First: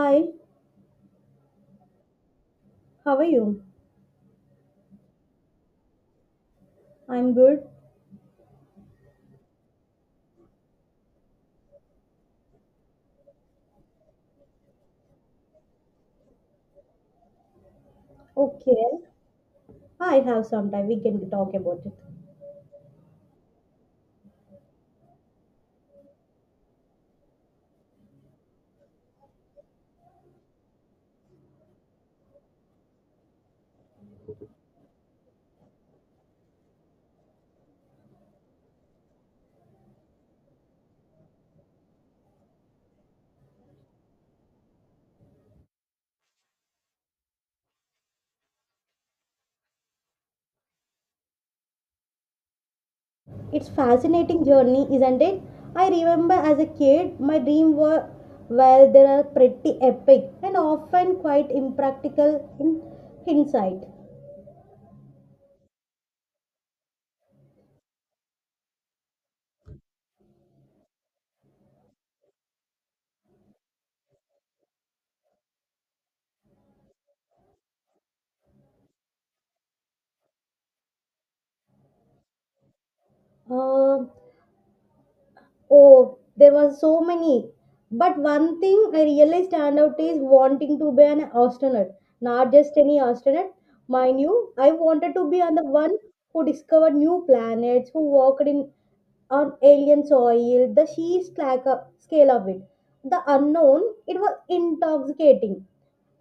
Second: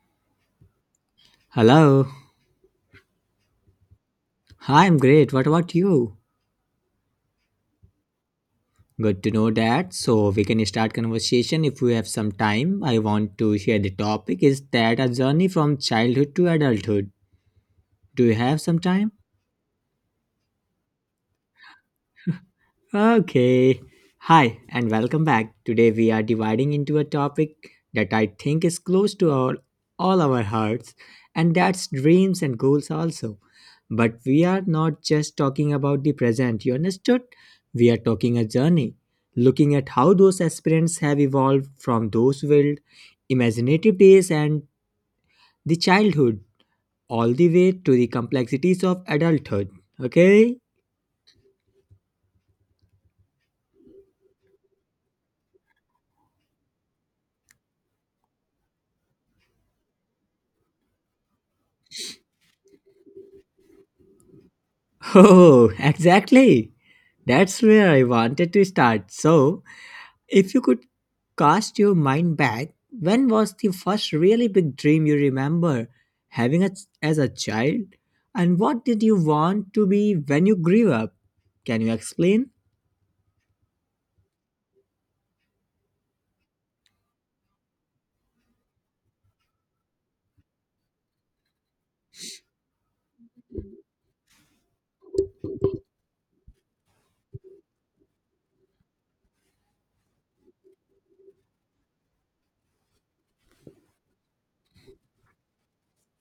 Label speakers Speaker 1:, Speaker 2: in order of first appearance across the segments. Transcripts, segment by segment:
Speaker 1: Hi,
Speaker 2: Hello.
Speaker 1: how are you?
Speaker 2: Hi, I'm great. What about you?
Speaker 1: I'm good.
Speaker 2: Good to know that. So we can start conversation if we have some time. I want to share the topic is that a journey from childhood to adulthood. Do you have some
Speaker 1: Okay,
Speaker 2: time?
Speaker 1: I have some time. We can talk about it.
Speaker 2: Okay. Hi, and welcome back. Today we are dividing into a topic that I think is close to all our hearts, and that's dreams and goals also. But we are not just talking about the present, you understood? We are talking a journey, looking at how those aspirants have evolved from those wild, imaginative days and the childhood all the way to the complexities of adulthood. Okay?
Speaker 1: It's fascinating journey, isn't it? I remember as a kid, my dream were well, they are pretty epic and often quite impractical in hindsight.
Speaker 2: Oh, exactly. That's where I wanted to start. So, if you could cast your mind back, when was the first really big dream you remember having a, as a child? And what did you want to be when you grew up? Can you explain?
Speaker 1: Uh, Oh, there were so many. But one thing I really stand out is wanting to be an astronaut, not just any astronaut. Mind you, I wanted to be on the one who discovered new planets, who walked in on alien soil, scale of it. The unknown, it was intoxicating.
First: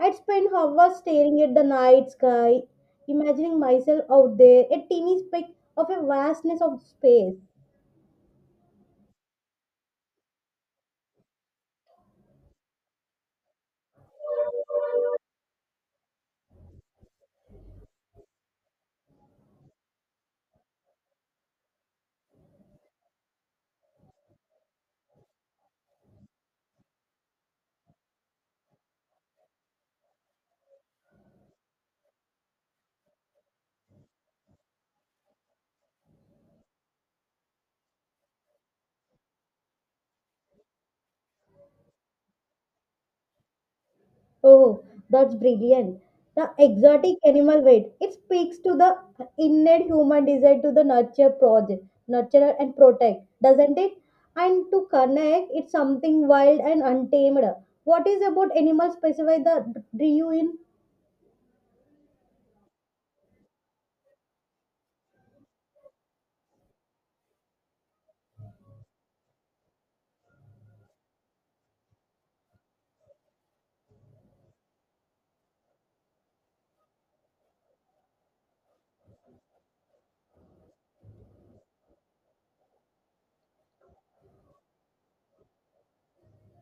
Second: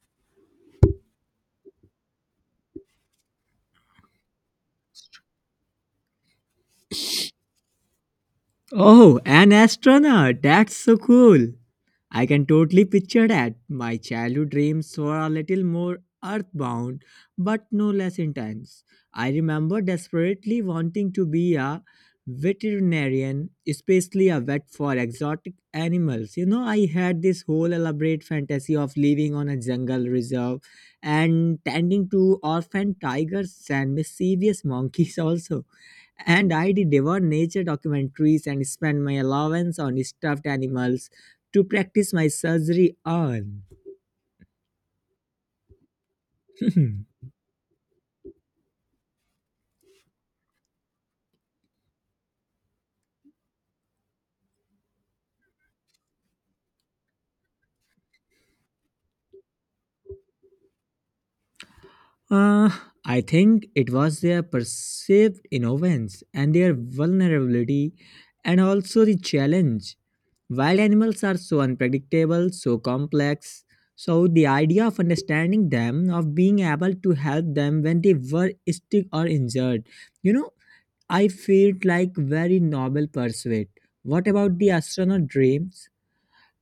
Speaker 1: I'd spend hours staring at the night sky, imagining myself out there, a teeny speck of a vastness of space.
Speaker 2: Oh, an astronaut! That's so cool! I can totally picture that. My childhood dreams were a little more earthbound, but no less intense. I remember desperately wanting to be a veterinarian, especially a vet for exotic animals. You know, I had this whole elaborate fantasy of living on a jungle reserve and tending to orphan tigers and mischievous monkeys, also and I did devour nature documentaries and spent my allowance on stuffed animals to practice my surgery on.
Speaker 1: Oh, that's brilliant. The exotic animal weight, it speaks to the innate human desire to the nurture project, nurture and protect, doesn't it? And to connect, it's something wild and untamed. What is about animals, specify the do you in?
Speaker 2: Uh, I think it was their perceived innocence and their vulnerability, and also the challenge. Wild animals are so unpredictable, so complex. So the idea of understanding them, of being able to help them when they were sick or injured, you know, I felt like very noble pursuit. What about the astronaut dreams?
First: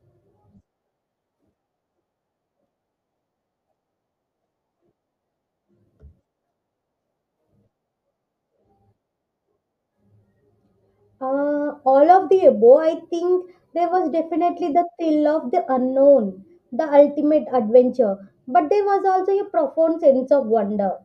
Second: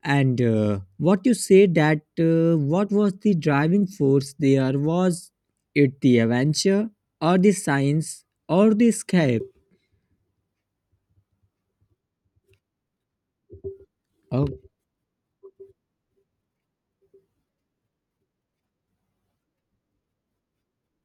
Speaker 2: And what you say that what was the driving force there? Was it the adventure or the science or the escape?
Speaker 1: All of the above, I think there was
Speaker 2: Oh,
Speaker 1: definitely the thrill of the unknown, the ultimate adventure, but there was also a profound sense of wonder.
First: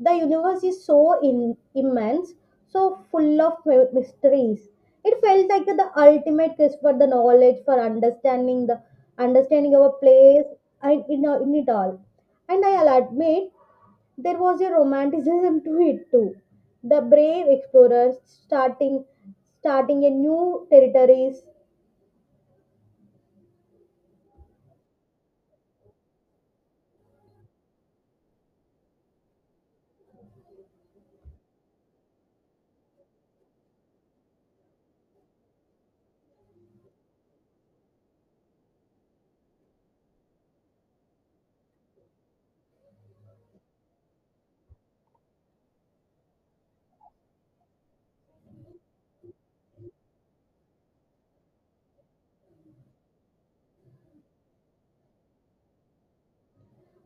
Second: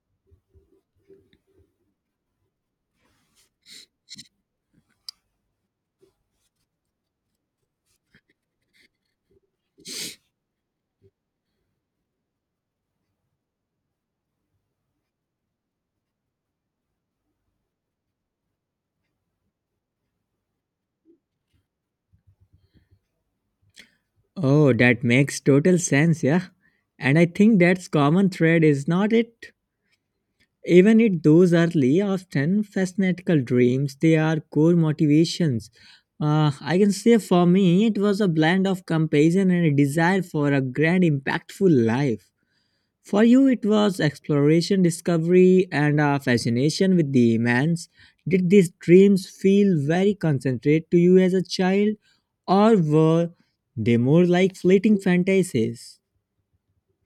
Speaker 1: The universe is so immense, so full of mysteries. It felt like the ultimate quest for the knowledge, for understanding the understanding our place and in it all. And I'll admit there was a romanticism to it too. The brave explorers starting a new territories.
Speaker 2: oh, that makes total sense, yeah. And I think that's common thread, is not it? Even if those early, often fanatical dreams, they are core motivations. I can say for me, it was a blend of compassion and a desire for a grand, impactful life. For you, it was exploration, discovery, and a fascination with the immense. Did these dreams feel very concentrated to you as a child, or were they more like fleeting fantasies?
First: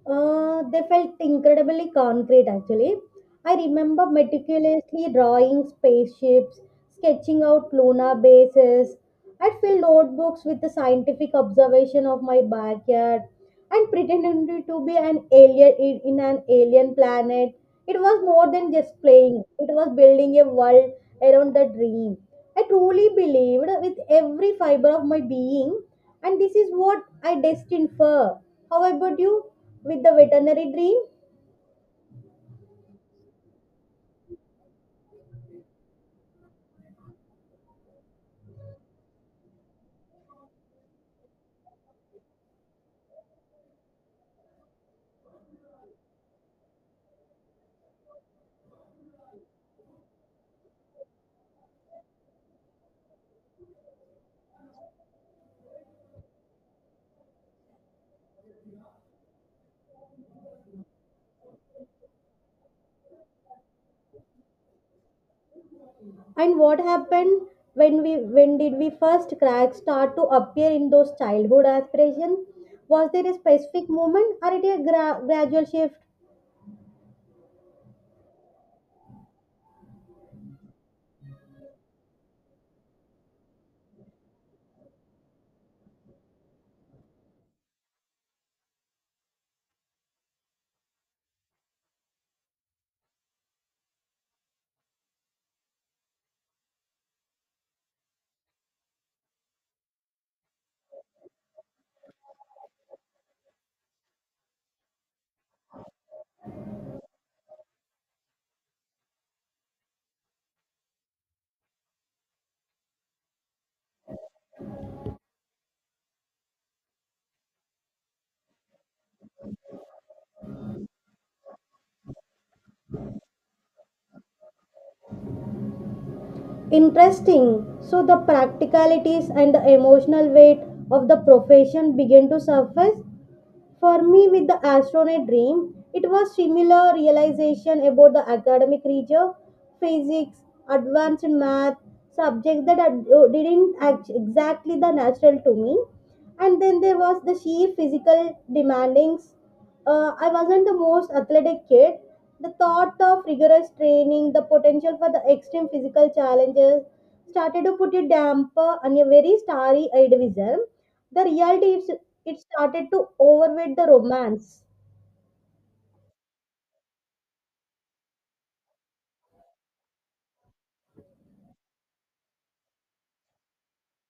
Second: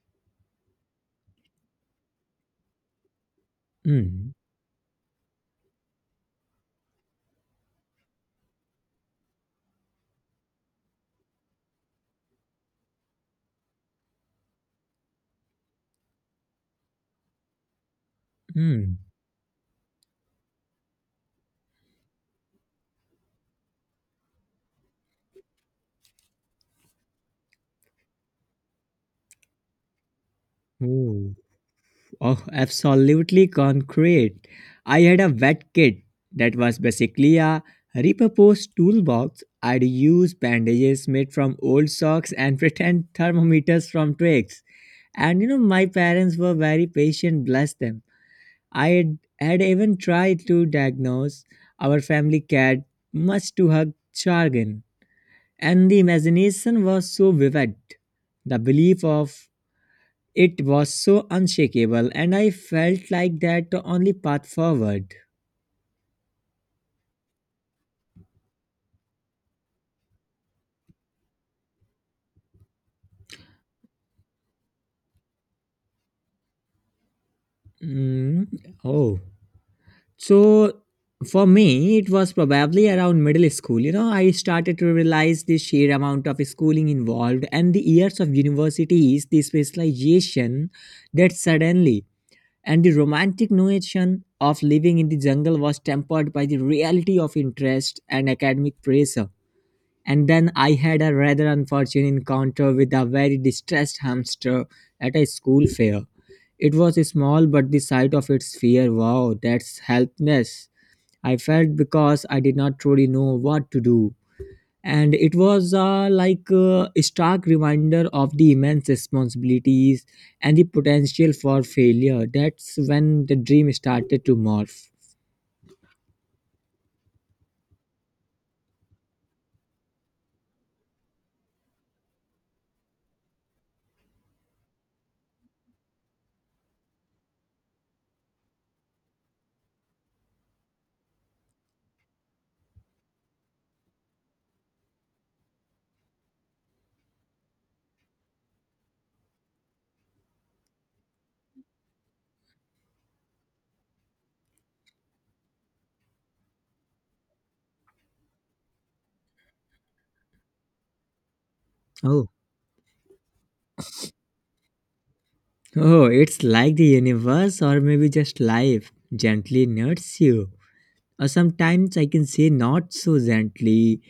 Speaker 1: They felt incredibly concrete actually. I remember
Speaker 2: Hmm.
Speaker 1: meticulously drawing spaceships, sketching out lunar bases. I'd fill notebooks with the scientific observation of my backyard and pretending to be an alien in an alien planet. It was more than
Speaker 2: Hmm.
Speaker 1: just playing, it was building a world around the dream. I truly believed with every fiber of my being, and this is what I destined for. How about you with the veterinary dream?
Speaker 2: Ooh. Oh, absolutely concrete. I had a wet kit that was basically a repurposed toolbox. I'd use bandages made from old socks and pretend thermometers from twigs. And you know, my parents were very patient, bless them. I had even tried to diagnose our family cat, much to her chagrin. And the imagination was so vivid. The belief of it was so unshakable, and I felt like that the only path forward.
Speaker 1: And what happened when did we first crack start to appear in those childhood aspirations? Was there a specific moment or it a gradual shift?
Speaker 2: Mm, oh, so for me, it was probably around middle school. You know, I started to realize the sheer amount of schooling involved and the years of universities, the specialization that suddenly and the romantic notion of living in the jungle was tempered by the reality of interest and academic pressure. And then I had a rather unfortunate encounter with a very distressed hamster at a school fair. It was small, but the sight of its fear, wow, that's helpless. I felt because I did not truly know what to do. And it was like a stark reminder of the immense responsibilities and the potential for failure. That's when the dream started to morph.
Speaker 1: Interesting. So the practicalities and the emotional weight of the profession began to surface. For me, with the astronaut dream, it was similar realization about the academic rigor, physics, advanced math, subjects that didn't act exactly the natural to me, and then there was the sheer physical demandings. I wasn't the most athletic kid. The thought of rigorous training, the potential for the extreme physical challenges started to put a damper on a very starry eyed vision. The reality is,
Speaker 2: Oh,
Speaker 1: it started to overweight the romance.
Speaker 2: oh, it's like the universe or maybe just life gently nuts you. Sometimes I can say not so gently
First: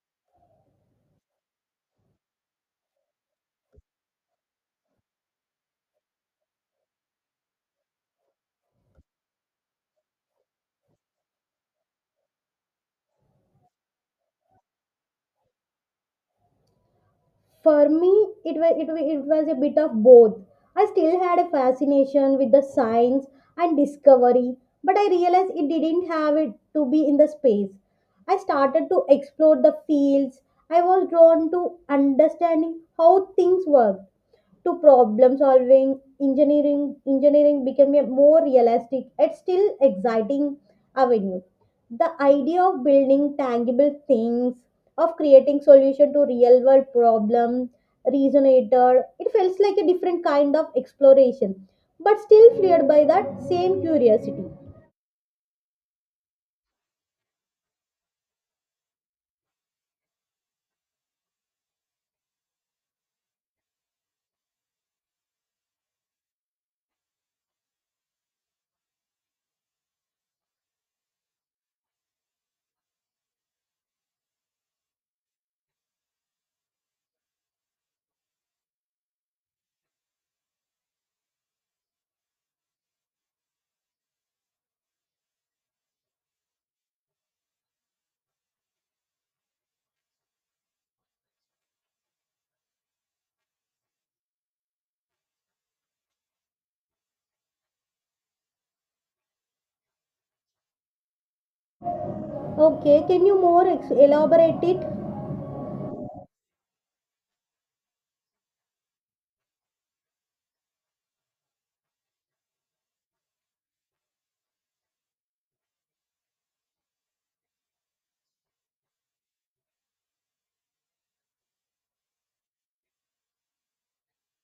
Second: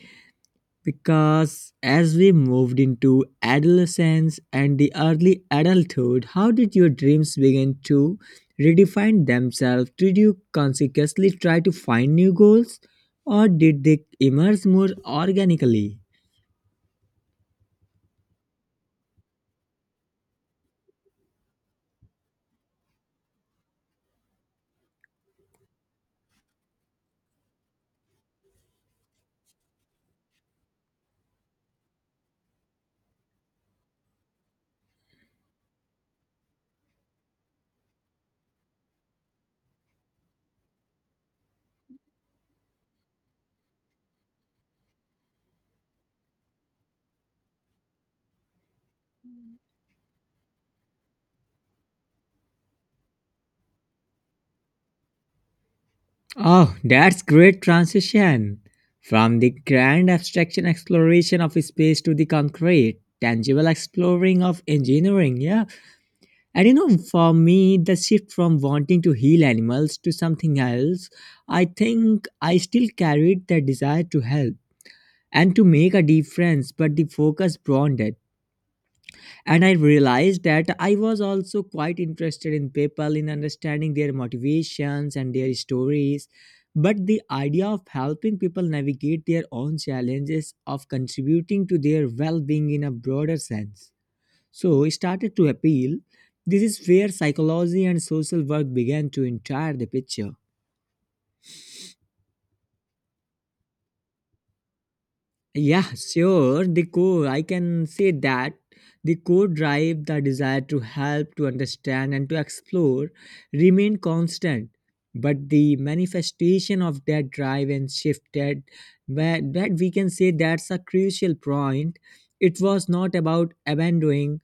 Speaker 2: because as we moved into adolescence and the early adulthood, how did your dreams begin to redefine themselves? Did you consciously try to find new goals or did they emerge more organically?
Speaker 1: For me, it was a bit of both. I still had a fascination with the science and discovery, but I realized it didn't have it to be in the space. I started to explore the fields I was drawn to, understanding how things work, to problem solving. Engineering became a more realistic and still exciting avenue. The idea of building tangible things, of creating solution to real world problem resonated. It feels like a different kind of exploration, but still fueled by that same curiosity.
Speaker 2: Oh, that's great transition from the grand abstraction exploration of space to the concrete, tangible exploring of engineering, yeah. And you know, for me, the shift from wanting to heal animals to something else, I think I still carried the desire to help and to make a difference, but the focus broadened. It. And I realized that I was also quite interested in people, in understanding their motivations and their stories. But the idea of helping people navigate their own challenges, of contributing to their well being in a broader sense. So he started to appeal. This is where psychology and social work began to enter the picture.
Speaker 1: Okay, can you more elaborate it?
Speaker 2: Yeah, sure. The core, I can say that the core drive, the desire to help, to understand, and to explore remained constant. But the manifestation of that drive and shifted. But that we can say that's a crucial point. It was not about abandoning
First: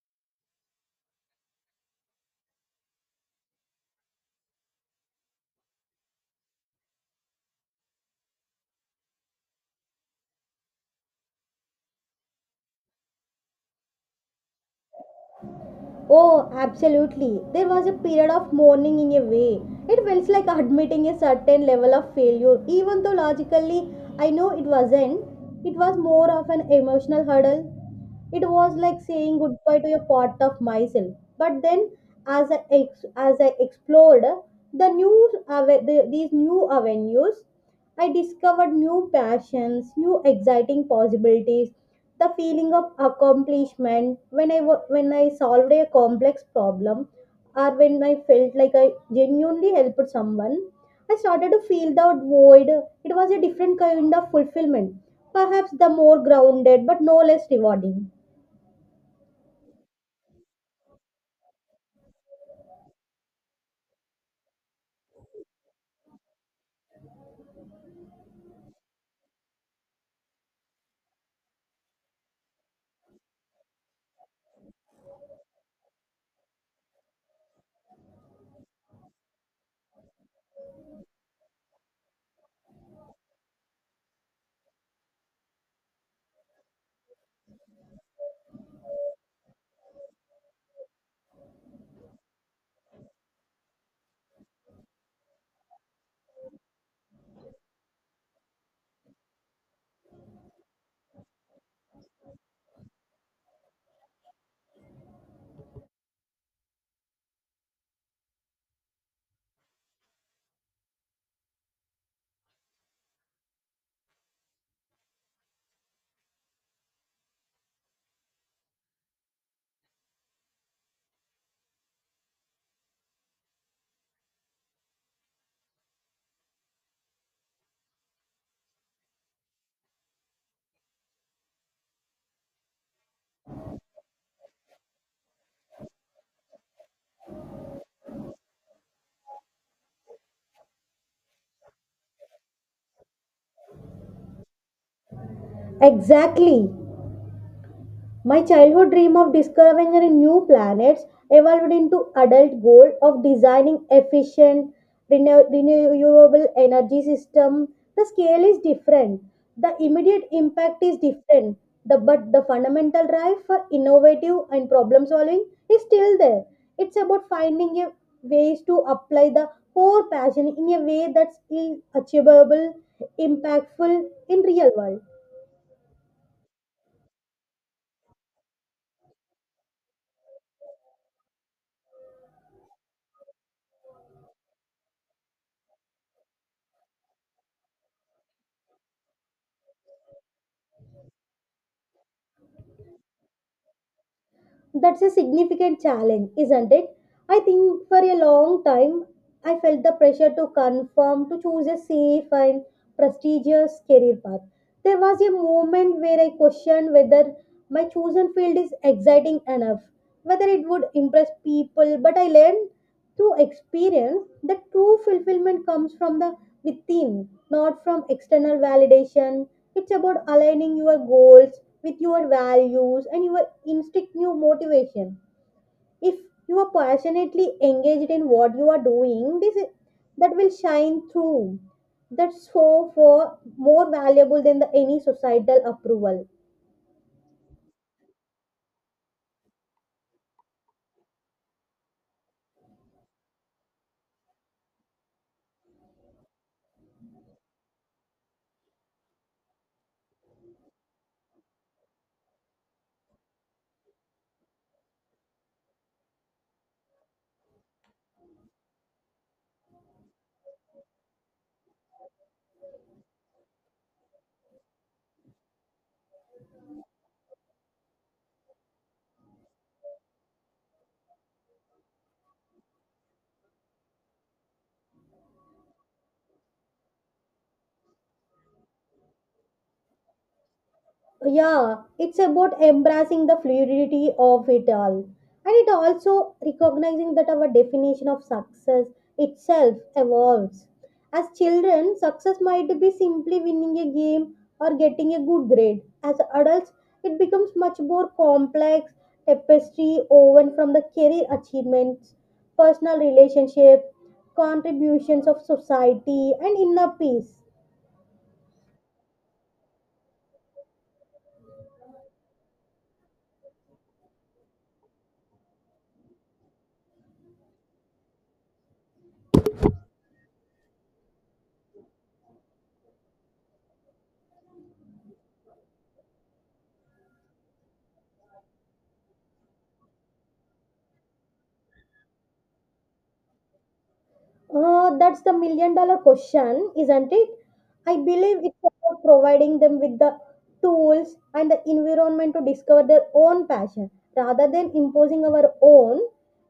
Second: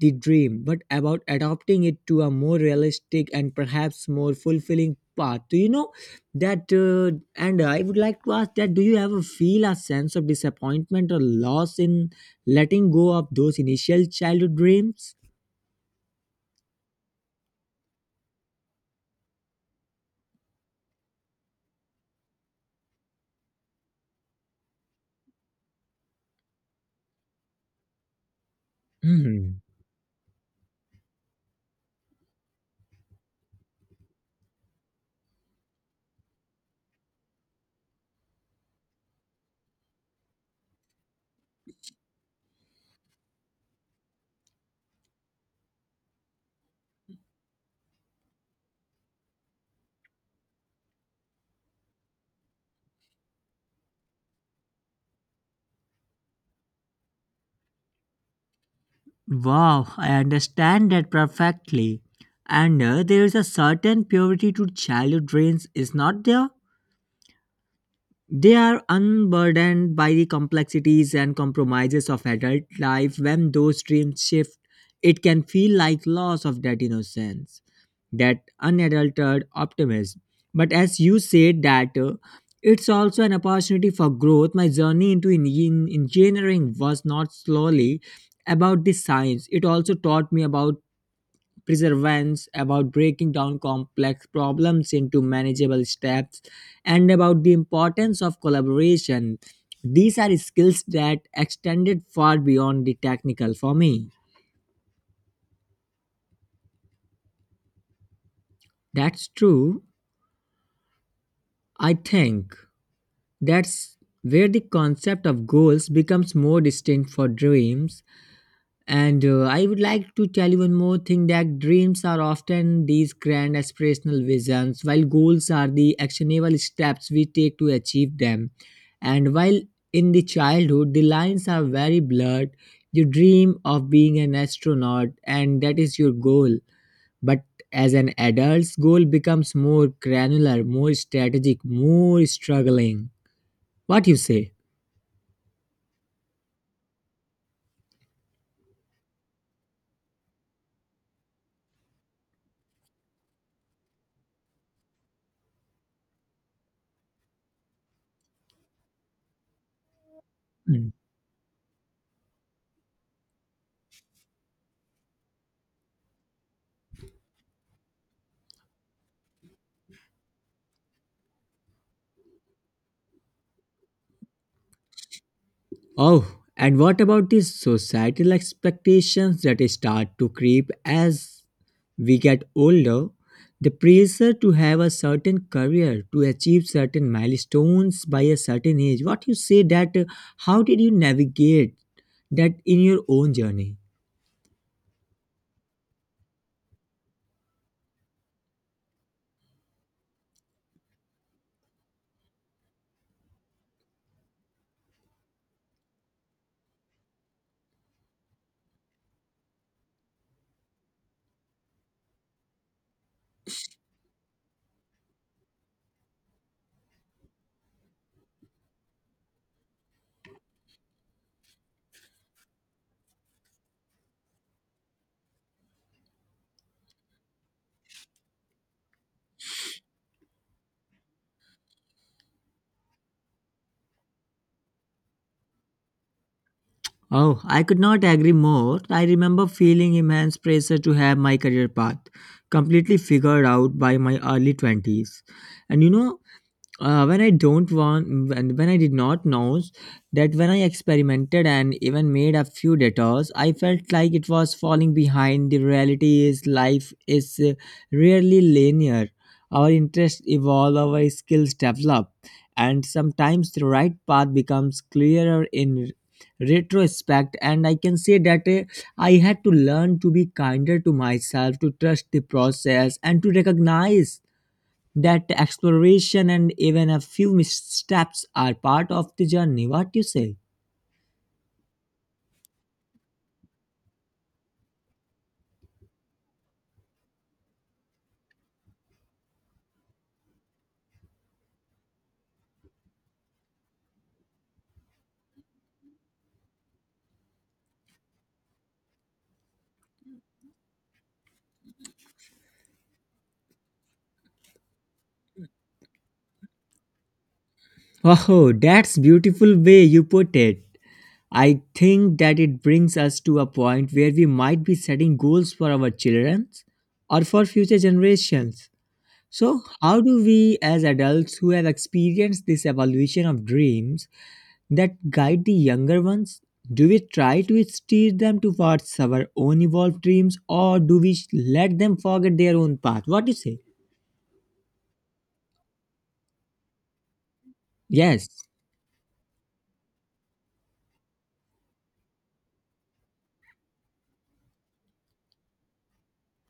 Speaker 2: the dream, but about adopting it to a more realistic and perhaps more fulfilling path. Do you know that? And I would like to ask that: Do you ever feel a sense of disappointment or loss in letting go of those initial childhood dreams?
Speaker 1: Oh, absolutely. There was a period of mourning in a way. It felt like admitting a certain level of failure, even though logically I know it wasn't. It was more of an emotional hurdle. It was like saying
Speaker 2: Hmm.
Speaker 1: goodbye to a part of myself. But then, as I explored these new avenues, I discovered new passions, new exciting possibilities, the feeling of accomplishment when I solved a complex problem or when I felt like I genuinely helped someone. I started to feel that void. It was a different kind of fulfillment, perhaps the more grounded but no less rewarding.
Speaker 2: Wow, I understand that perfectly. And there is a certain purity to childhood dreams, is not there? They are unburdened by the complexities and compromises of adult life. When those dreams shift, it can feel like loss of that innocence, that unadulterated optimism. But as you said that it's also an opportunity for growth. My journey into engineering was not slowly about the science. It also taught me about perseverance, about breaking down complex problems into manageable steps, and about the importance of collaboration. These are skills that extended far beyond the technical for me. That's true. I think that's where the concept of goals becomes more distinct for dreams. And I would like to tell you one more thing that dreams are often these grand aspirational visions, while goals are the actionable steps we take to achieve them. And while in the childhood, the lines are very blurred. You dream of being an astronaut, and that is your goal. But as an adult's goal becomes more granular, more strategic, more struggling. What you say?
Speaker 1: Exactly. My childhood dream of discovering new planets evolved into adult goal of designing efficient renewable energy system. The scale is different. The immediate impact is different. But the fundamental drive for innovative and problem solving is still there. It's about finding a ways to apply the core passion in a way that's achievable, impactful in real world.
Speaker 2: Oh, and what about these societal expectations that start to creep as we get older? The pressure to have a certain career, to achieve certain milestones by a certain age. What you say that, how did you navigate that in your own journey?
Speaker 1: That's a significant challenge, isn't it? I think for a long time I felt the pressure to conform, to choose a safe and prestigious career path. There was a moment where I questioned whether my chosen field is exciting enough, whether it would impress people, but I learned through experience, the true fulfillment comes from the within, not from external validation. It's about aligning your goals with your values and your instinctive motivation. If you are passionately engaged in what you are doing, that will shine through. That's so for more valuable than the any societal approval.
Speaker 2: Oh, I could not agree more. I remember feeling immense pressure to have my career path completely figured out by my early 20s. And you know, when I don't want, when I did not know that when I experimented and even made a few detours, I felt like it was falling behind. The reality is, life is rarely linear. Our interests evolve, our skills develop, and sometimes the right path becomes clearer in retrospect, and I can say that I had to learn to be kinder to myself, to trust the process, and to recognize that exploration and even a few missteps are part of the journey. What you say?
Speaker 1: Yeah, it's about embracing the fluidity of it all, and it also recognizing that our definition of success itself evolves. As children success might be simply winning a game or getting a good grade, as adults it becomes much more complex tapestry woven from the career achievements, personal relationships, contributions of society and inner peace.
Speaker 2: Wow, that's beautiful way you put it. I think that it brings us to a point where we might be setting goals for our children or for future generations. So, how do we as adults who have experienced this evolution of dreams that guide the younger ones? Do we try to steer them towards our own evolved dreams or do we let them forget their own path? What do you say?
Speaker 1: That's the million dollar question, isn't it? I
Speaker 2: Yes.
Speaker 1: believe it's about providing them with the tools and the environment to discover their own passion rather than imposing our own.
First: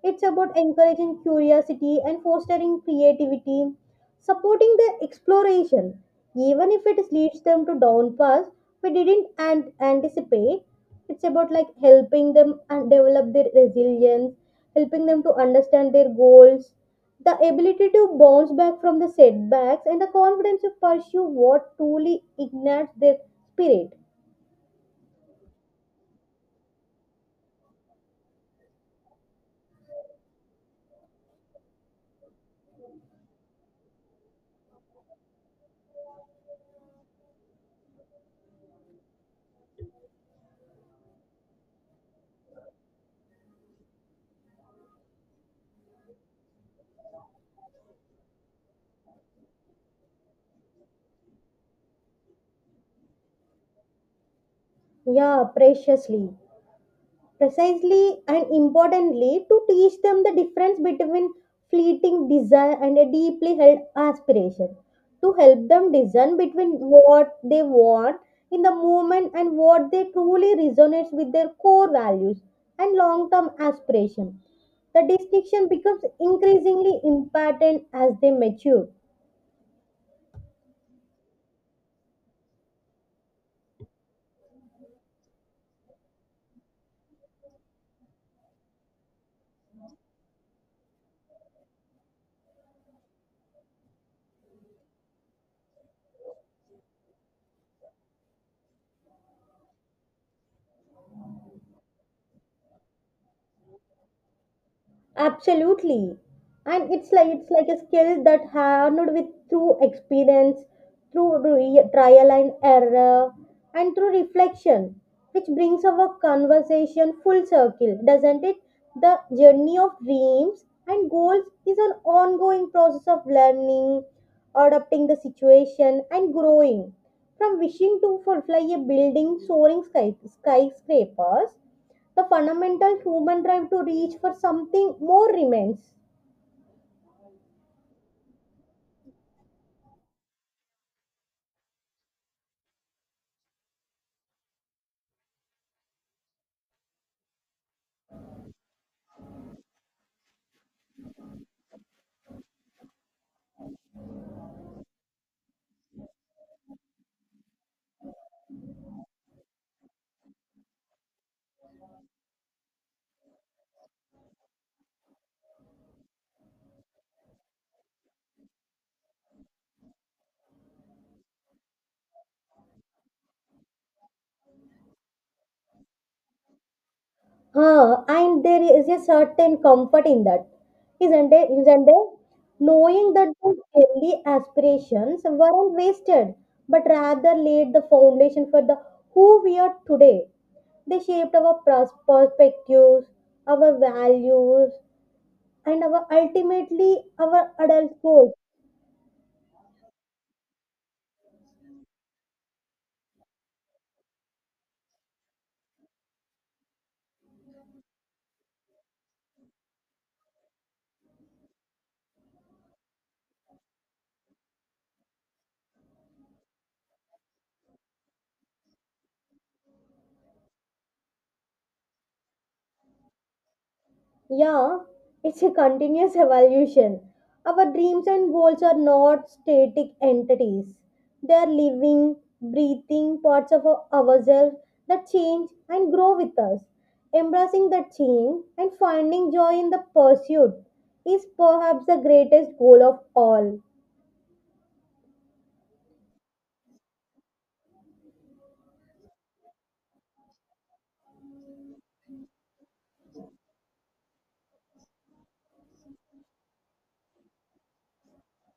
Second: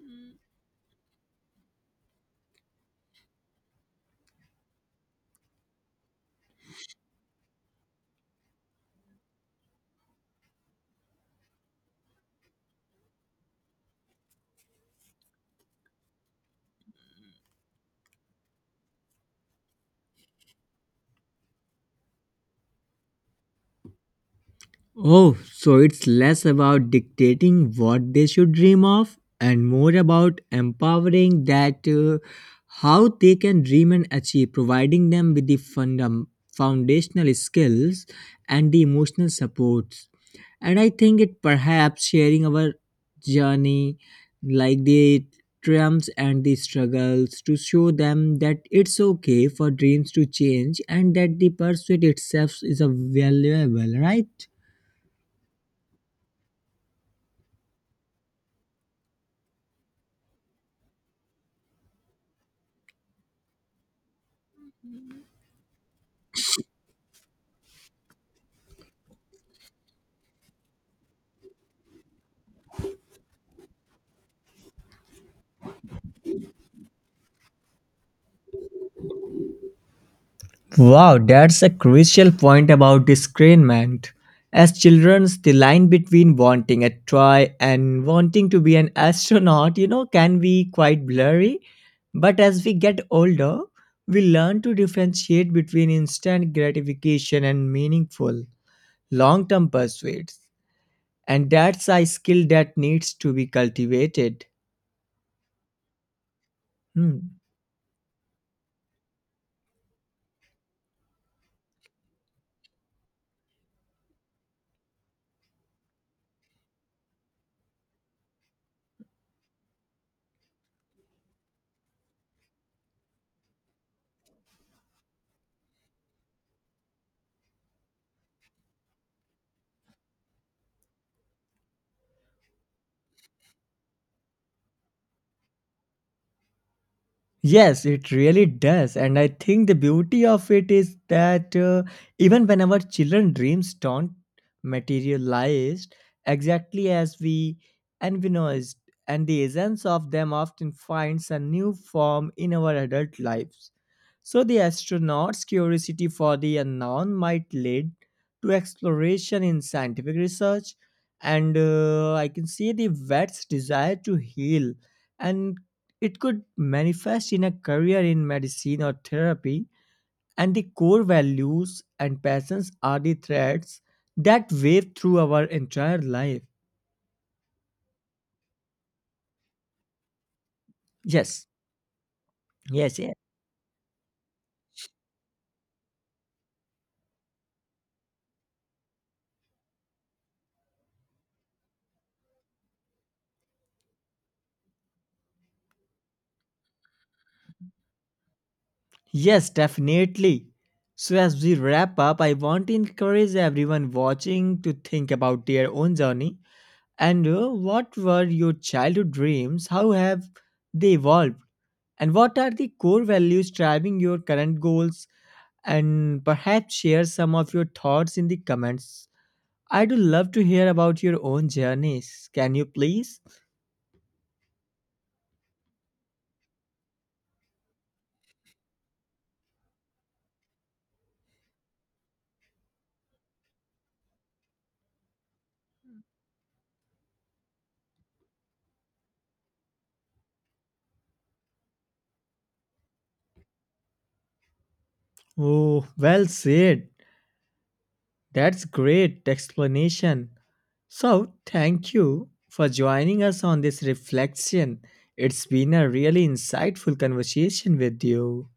Speaker 1: It's about encouraging curiosity and fostering creativity, supporting the exploration, even if it leads them to down paths we didn't anticipate. It's about like helping them and develop their resilience, helping them to understand their goals, the ability to bounce back from the setbacks, and the confidence to pursue what truly ignites their spirit.
Speaker 2: Oh, so it's less about dictating what they should dream of and more about empowering that how they can dream and achieve, providing them with the foundational skills and the emotional supports. And I think it perhaps sharing our journey, like the triumphs and the struggles, to show them that it's okay for dreams to change and that the pursuit itself is a valuable, right?
Speaker 1: Yeah, preciously. Precisely and importantly to teach them the difference between fleeting desire and a deeply held aspiration, to help them discern between what they want in the moment and what they truly resonates with their core values and long-term aspiration. The distinction becomes increasingly important as they mature.
Speaker 2: Wow, that's a crucial point about discernment. As children, the line between wanting a toy and wanting to be an astronaut, you know, can be quite blurry. But as we get older, we learn to differentiate between instant gratification and meaningful, long term pursuits. And that's a skill that needs to be cultivated.
Speaker 1: Absolutely. And it's like
Speaker 2: Hmm.
Speaker 1: it's like a skill that honed with through experience, through trial and error, and through reflection, which brings our conversation full circle, doesn't it? The journey of dreams and goals is an ongoing process of learning, adapting the situation, and growing. From wishing to fly a building, soaring skyscrapers, the fundamental human drive to reach for something more remains.
Speaker 2: Yes, it really does. And I think the beauty of it is that even when our children dreams don't materialize exactly as we envisaged, and the essence of them often finds a new form in our adult lives. So, the astronauts' curiosity for the unknown might lead to exploration in scientific research, and I can see the vet's desire to heal, and it could manifest in a career in medicine or therapy. And the core values and passions are the threads that wave through our entire life.
Speaker 1: Ah, and there is a certain comfort in that, isn't
Speaker 2: Yes,
Speaker 1: it? Isn't there?
Speaker 2: yes,
Speaker 1: Knowing
Speaker 2: yes.
Speaker 1: that those early aspirations weren't wasted, but rather laid the foundation for the who we are today. They shaped our perspectives, our values, and our ultimately our adult goals.
Speaker 2: Yes, definitely. So as we wrap up, I want to encourage everyone watching to think about their own journey, and what were your childhood dreams? How have they evolved? And what are the core values driving your current goals? And perhaps share some of your thoughts in the comments. I do love to hear about your own journeys. Can you please?
Speaker 1: Yeah, it's a continuous evolution. Our dreams and goals are not static entities. They are living, breathing parts of ourselves that change and grow with us. Embracing that change and finding joy in the pursuit is perhaps the greatest goal of all.
Speaker 2: Oh, well said. That's great explanation. So, thank you for joining us on this reflection. It's been a really insightful conversation with you.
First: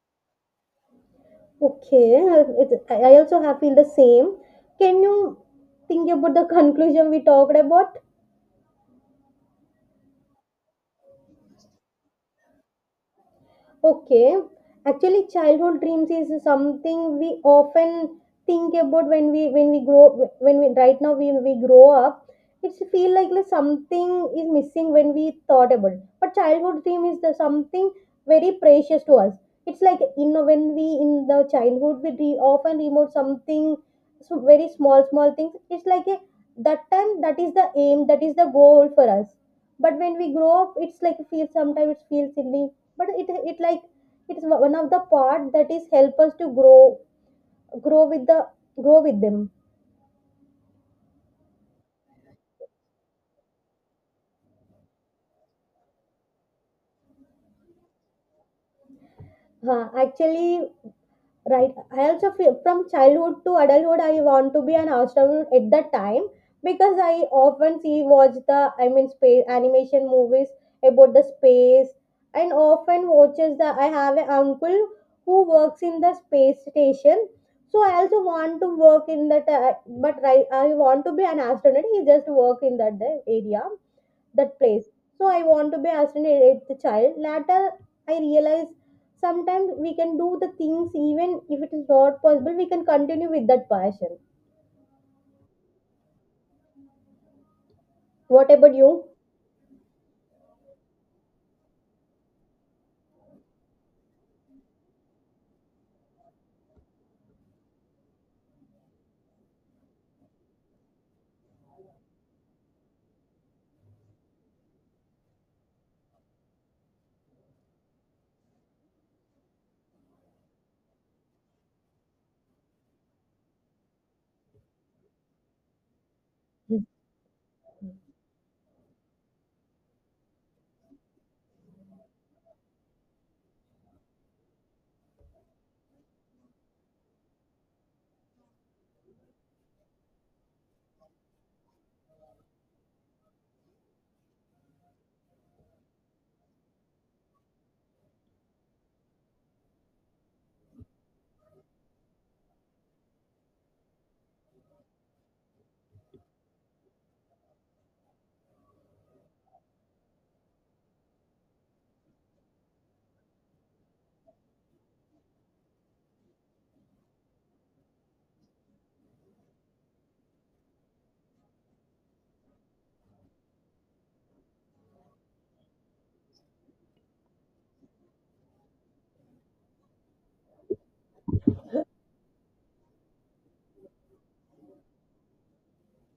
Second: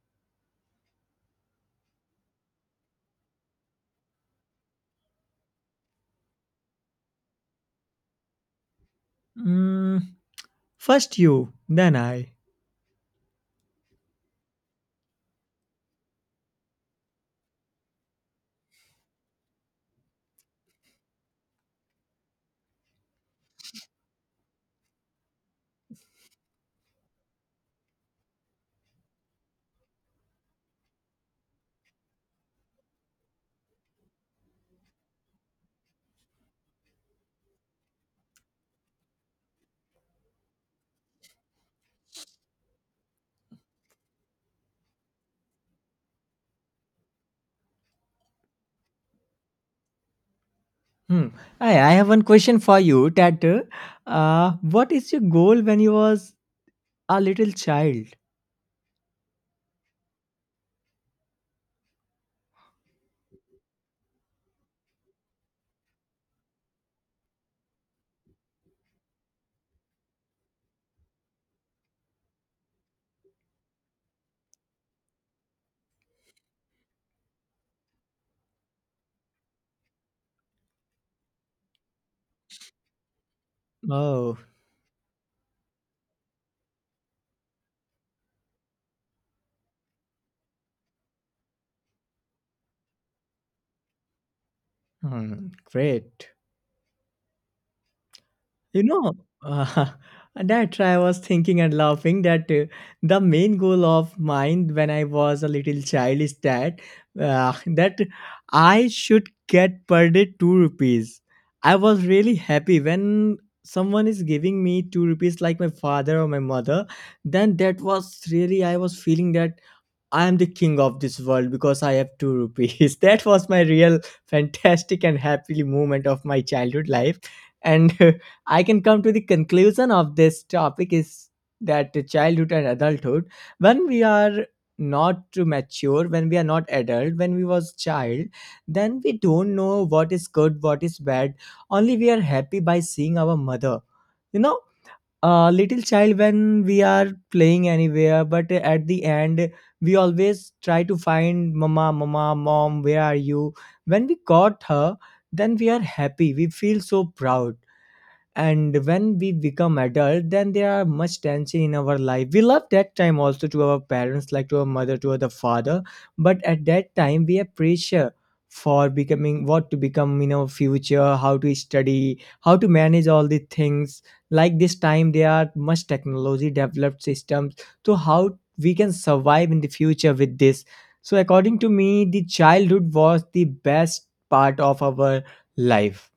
Speaker 1: Okay, it, I also have feel the same. Can you think about the conclusion we talked about?
Speaker 2: Mm, first you, then I.
Speaker 1: Okay. Actually, childhood dreams is something we often think about when we grow when we right now we grow up. It's feel like something is missing when we thought about it. But childhood dream is the something very precious to us. It's like you know when we in the childhood we dream, often remote something so very small things. It's like a, that time that is the aim that is the goal for us. But when we grow up, it's like feel sometimes it feels silly, but it it's one of the part that is help us to grow with the grow with them.
Speaker 2: Hmm. I have one question for you that what is your goal when you was a little child?
Speaker 1: Actually, right, I also feel from childhood to adulthood I want to be an astronaut at that time, because I often see watch the, I mean space animation movies about the space, and often watches the, I have an uncle who works in the space station, so I also want to work in that, but right I want to be an astronaut, he just work in that area,
Speaker 2: Oh,
Speaker 1: that place. So I want to be assassinate the child. Later, I realize sometimes we can do the things even if it is not possible. We can continue with that passion.
Speaker 2: hmm, great.
Speaker 1: What about
Speaker 2: You
Speaker 1: you?
Speaker 2: know, uh, that I was thinking and laughing that the main goal of mine when I was a little child is that uh, that I should get per day two rupees. I was really happy when someone is giving me two rupees, like my father or my mother. Then that was really I was feeling that I am the king of this world because I have two rupees. That was my real fantastic and happy moment of my childhood life. And I can come to the conclusion of this topic is that the childhood and adulthood, when we are not too mature, when we are not adult, when we was child, then we don't know what is good, what is bad. Only we are happy by seeing our mother. You know, a little child when we are playing anywhere, but at the end we always try to find mama mama mom, where are you? When we got her, then we are happy, we feel so proud. And when we become adult, then there are much tension in our life. We love that time also, to our parents, like to our mother, to our father. But at that time we have pressure for becoming what to become in our future, how to study, how to manage all the things. Like this time there are much technology developed systems. So how we can survive in the future with this? So according to me, the childhood was the best part of our life.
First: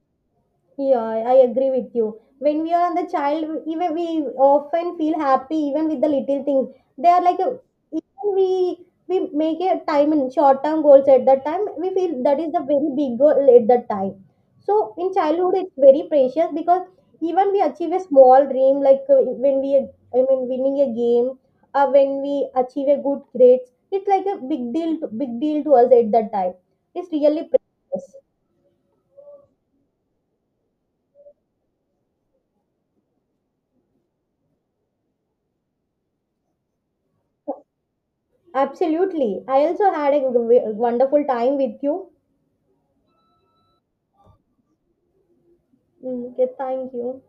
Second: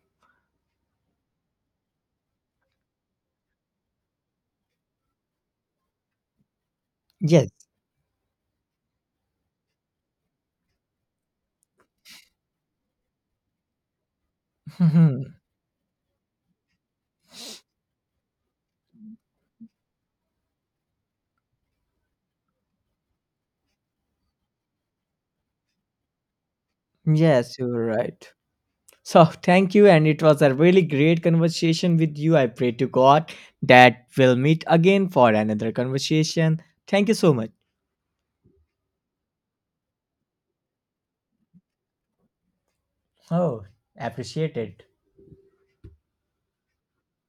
Speaker 1: Yeah, I agree with you. When we are on the child, even we often feel happy even with the little things. They are like
Speaker 2: Yes.
Speaker 1: a, even we make a time in short term goals at that time. We feel that is the very big goal at that time. So in childhood, it's very precious because even we achieve a small dream like when we, I mean winning a game, when we achieve a good grades, it's like a big deal to us at that time. It's really
Speaker 2: Yes, you're
Speaker 1: precious.
Speaker 2: right. So thank you, and it was a really great conversation with you. I pray to God that we'll meet again for another conversation. Thank you so much.
Speaker 1: Absolutely. I also had a wonderful time with you.
Speaker 2: Oh, appreciate it.
Speaker 1: Mm, okay, thank you.